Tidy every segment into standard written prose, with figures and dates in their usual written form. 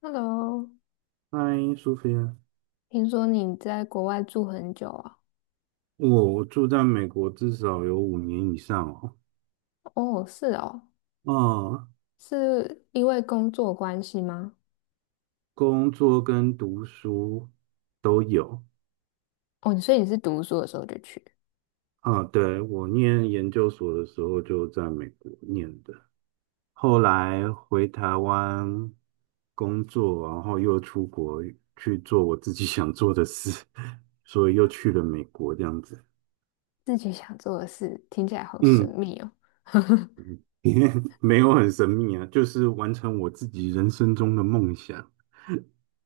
Hello，嗨，苏菲亚，听说你在国外住很久啊？我住在美国至少有5年以上哦。哦，是哦，嗯，是因为工作关系吗？工作跟读书都有。哦，所以你是读书的时候就去，啊，对，我念研究所的时候就在美国念的，后来回台湾工作，然后又出国去做我自己想做的事，所以又去了美国这样子。自己想做的事，听起来好神嗯，秘哦。没有很神秘啊，就是完成我自己人生中的梦想。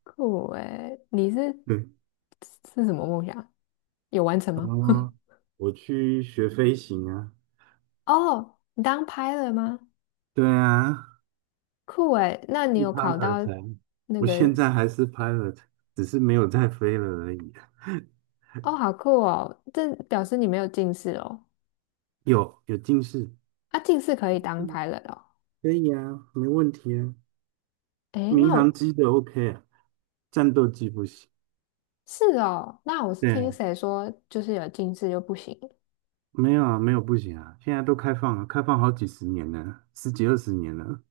酷诶，你是对，是什么梦想？有完成吗？哦，我去学飞行啊。哦，你当拍了 l 吗？对啊，酷诶，那你是 有考到 pilot 啊。那我个？现在还是 pilot，只是没有在飞了而已。哦，好酷哦，这表示你没有近视哦。有近视。啊，近视可以当嗯，拍了 l 哦。可以啊，没问题啊。诶，民那航我。机的 OK 啊，战斗机不行。是哦，那我是对听啊，谁说，就是有近视就不行。没有啊，没有不行啊，现在都开放了，开放好几十年了，十几二十年了。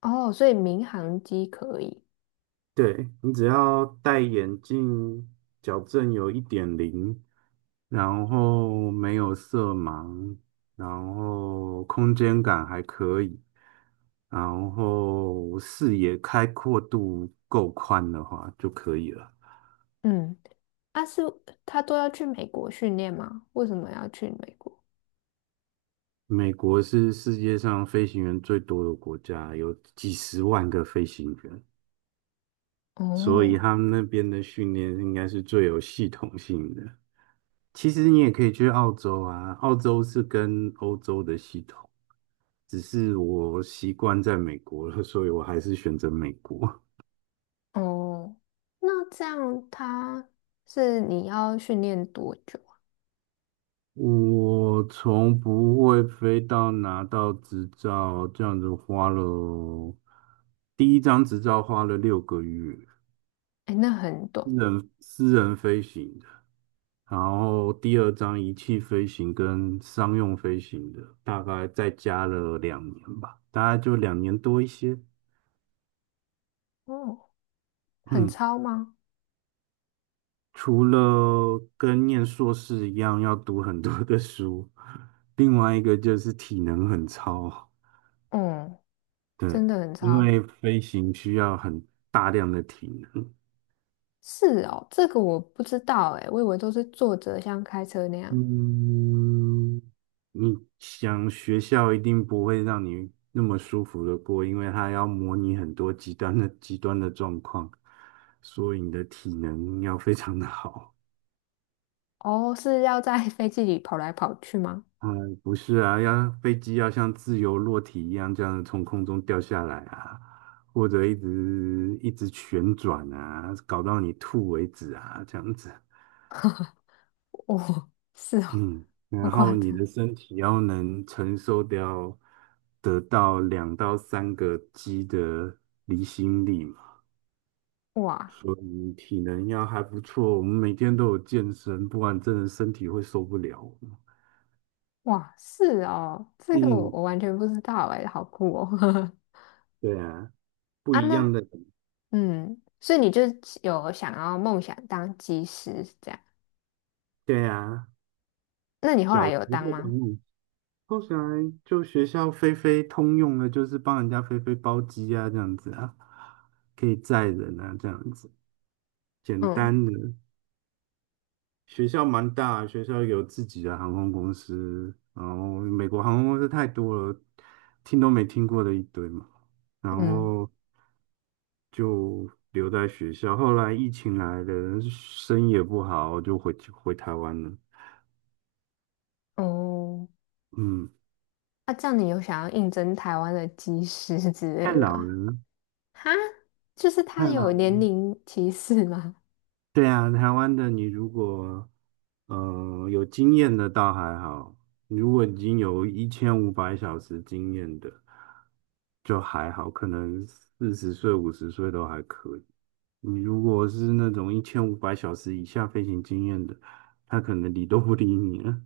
哦，所以民航机可以。对，你只要戴眼镜，矫正有1.0，然后没有色盲，然后空间感还可以，然后视野开阔度够宽的话就可以了。嗯，啊是，他都要去美国训练吗？为什么要去美国？美国是世界上飞行员最多的国家，有几十万个飞行员。所以哦他们那边的训练应该是最有系统性的。其实你也可以去澳洲啊，澳洲是跟欧洲的系统，只是我习惯在美国了，所以我还是选择美国。哦，那这样他是你要训练多久啊？我从不会飞到拿到执照，这样子花了，第一张执照花了6个月，哎，那很短私欸。人私人飞行的，然后第二张仪器飞行跟商用飞行的，大概再加了两年吧，大概就2年多一些。哦，很嗯，超吗？除了跟念硕士一样要读很多的书，另外一个就是体能很超。嗯，对，真的很因超。为飞行需要很大量的体能。是哦，这个我不知道哎，我以为都是坐着像开车那样。嗯，你想学校一定不会让你那么舒服的过，因为它要模拟很多极端的状况，所以你的体能要非常的好。哦，是要在 飞机里跑来跑去吗？不是啊，要飞机要像自由落体一样这样从空中掉下来啊，或者一直一直旋转啊，搞到你吐为止啊，这样子。哦，是哦，嗯，好然夸后你张！的身体要能承受掉得到2到3个 G 的离心力嘛，哇，所以体能要还不错。我们每天都有健身，不然真的身体会受不了。是哦，这个我嗯，我完全不知道哎，好酷哦！对啊，不啊，一那样的。嗯，所以你就有想要梦想当技师是这样？对啊，那你后来小时有候当的吗？梦想，后来就学校飞飞通用的，就是帮人家飞飞包机啊，这样子啊，可以载人啊，这样子，简嗯单的。学校蛮大，学校有自己的航空公司，然后美国航空公司太多了，听都没听过的一堆嘛，然嗯，后就留在学校。后来疫情来了，生意也不好，就回台湾了。哦，嗯，那这样你有想要应征台湾的技师之太类的老吗？了，哈，就是太他有老。年龄歧视吗？对啊，台湾的你如果有经验的倒还好，如果已经有一千五百小时经验的就还好，可能40岁、50岁都还可以。你如果是那种一千五百小时以下飞行经验的，他可能理都不理你了。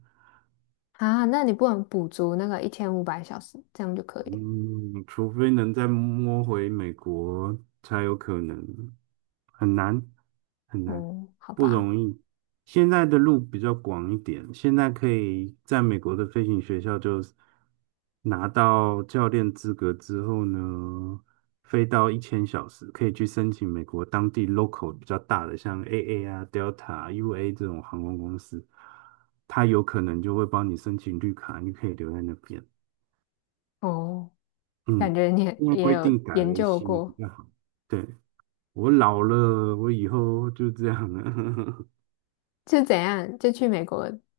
啊，那你不能补足那个1500小时，这样就可以了。嗯，除非能再摸回美国，才有可能，很难很难，嗯，好不吧。容易。现在的路比较广一点，现在可以在美国的飞行学校就拿到教练资格之后呢，飞到1000小时，可以去申请美国当地 local 比较大的，像 AA 啊、Delta、UA 这种航空公司，它有可能就会帮你申请绿卡，你可以留在那边。哦。感嗯，觉你也因为也规有定改研了一究些比过，较好。对，我老了，我以后就这样了。就怎样就去美国？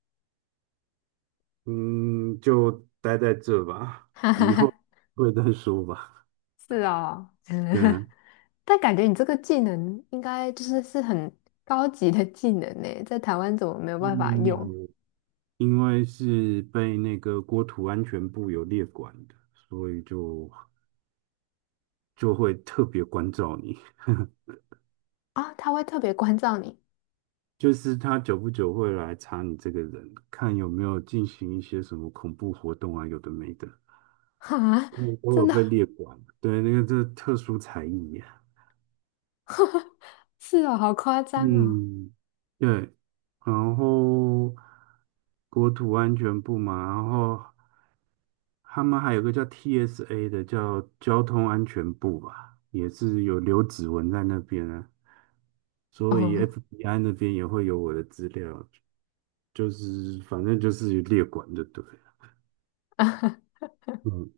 嗯，就待在这吧，哈哈以后哈，会再说吧。是哦，对啊，但感觉你这个技能应该就是很高级的技能呢，在台湾怎么没有办因法为用有因为是被那个国土安全部有列管的，所以就会特别关照你，啊？他会特别关照你，就是他久不久会来查你这个人，看有没有进行一些什么恐怖活动啊，有的没的。哈，嗯，都真有被的列管。对，那个这特殊才艺啊。是哦，好夸张哦。嗯，对，然后国土安全部嘛，然后他们还有个叫 TSA 的，叫交通安全部吧，也是有留指纹在那边啊，所以 哦，FBI 那边也会有我的资料，就是反正就是列管就对了。嗯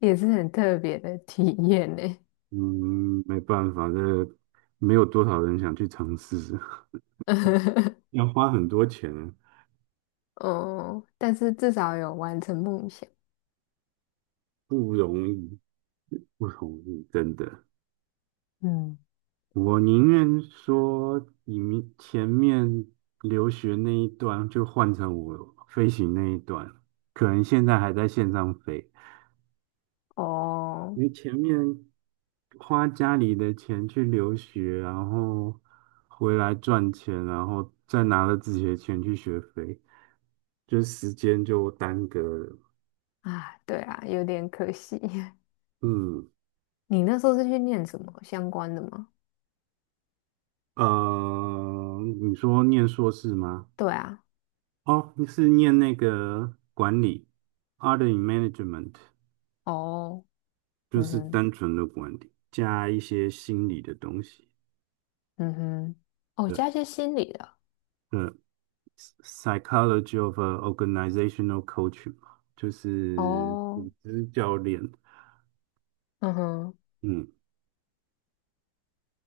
也是很特别的体验呢。嗯，没办法，这没有多少人想去尝试，要花很多钱。哦，但是至少有完成梦想。不容易，不容易，真的。嗯，我宁愿说你们前面留学那一段就换成我飞行那一段，可能现在还在线上飞，哦，因为前面花家里的钱去留学，然后回来赚钱，然后再拿了自己的钱去学飞，就时间就耽搁了。啊，对啊，有点可惜。嗯，你那时候是去念什么相关的吗？你说念硕士吗？对啊，哦，你是念那个管理 a r d in Management),哦，就嗯是哼，单纯的管理，加一些心理的东西。嗯哼，哦，对，加一些心理的，呃，Psychology of a Organizational Coaching 嘛，就是哦，组织教练。嗯哼，嗯，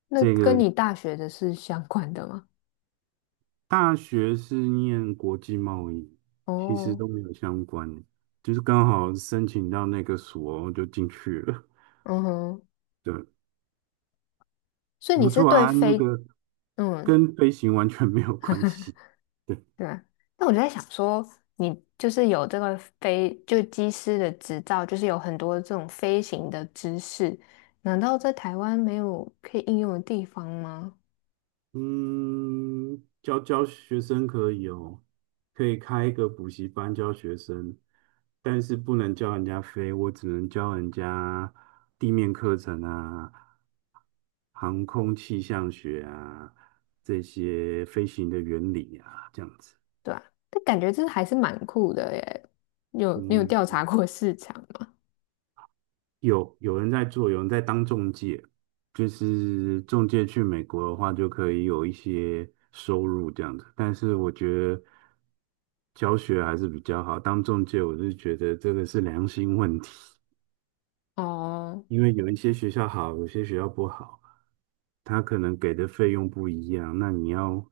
那这跟个你大学的是相关的吗？大学是念国际贸易，其实哦，都没有相关，的，就是刚好申请到那个所就进去了。嗯哼，对，所以你不是错对啊，那非，个嗯，跟飞行完全没有关系。对啊，那我就在想说，你就是有这个飞，就机师的执照，就是有很多这种飞行的知识，难道在台湾没有可以应用的地方吗？嗯，教教学生可以哦，可以开一个补习班教学生，但是不能教人家飞，我只能教人家地面课程啊、航空气象学啊这些飞行的原理啊，这样子。对啊，但感觉这还是蛮酷的耶。你有调嗯，查过市场吗？有人在做，有人在当中介，就是中介去美国的话，就可以有一些收入这样子。但是我觉得教学还是比较好，当中介我是觉得这个是良心问题，哦因为有一些学校好，有些学校不好，他可能给的费用不一样，那你要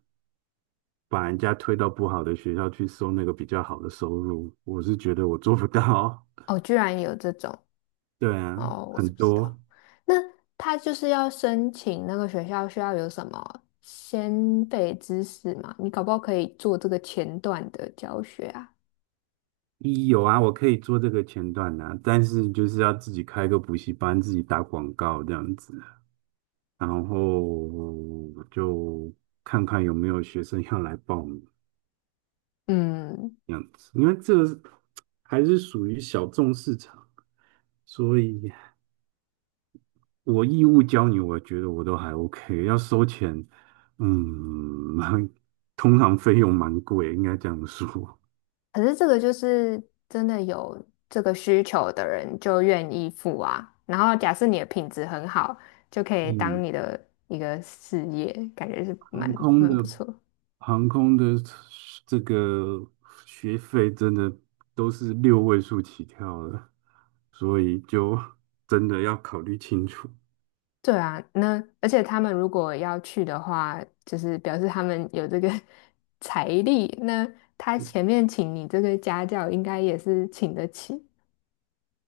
把人家推到不好的学校去收那个比较好的收入，我是觉得我做不到。哦，居然有这种。 对啊，哦，我是很不知道。多。那他就是要申请那个学校需要有什么先备知识吗？你搞不好可以做这个前段的教学啊。一有啊，我可以做这个前段啊，但是就是要自己开个补习班，自己打广告这样子啊，然后就看看有没有学生要来报名嗯，这样子，因为这个还是属于小众市场，所以我义务教你，我觉得我都还 OK,要收钱，嗯，通常费用蛮贵，应该这样说。可是这个就是真的有这个需求的人就愿意付啊。然后假设你的品质很好，就可以当嗯，你的一个事业，感觉是蛮航空蛮的不错。航空的这个学费真的都是六位数起跳的，所以就真的要考虑清楚。对啊，那而且他们如果要去的话，就是表示他们有这个 财力，那他前面请你这个家教，应该也是请得起。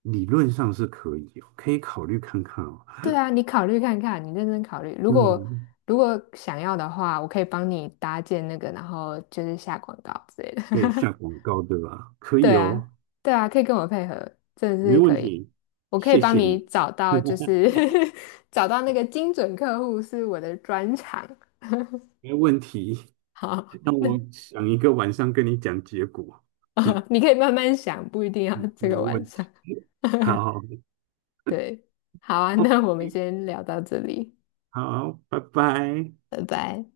理论上是可以哦，可以考虑看看哦。对啊，你考虑看看，你认真考虑。如对啊，果如果想要的话，我可以帮你搭建那个，然后就是下广告之类的。可以下 广告对吧？可对以啊，哦，对啊，可以跟我配合，真的没是问可以。题，我可以谢帮谢你你，找到，就是 找到那个精准客户是我的专长。没问题。好，让那 我想一个晚上跟你讲结果。嗯，你可以慢慢想，不一定要这没个晚问上。题。好对，好啊，那我们，OK,先聊到这里，好，拜拜。拜拜。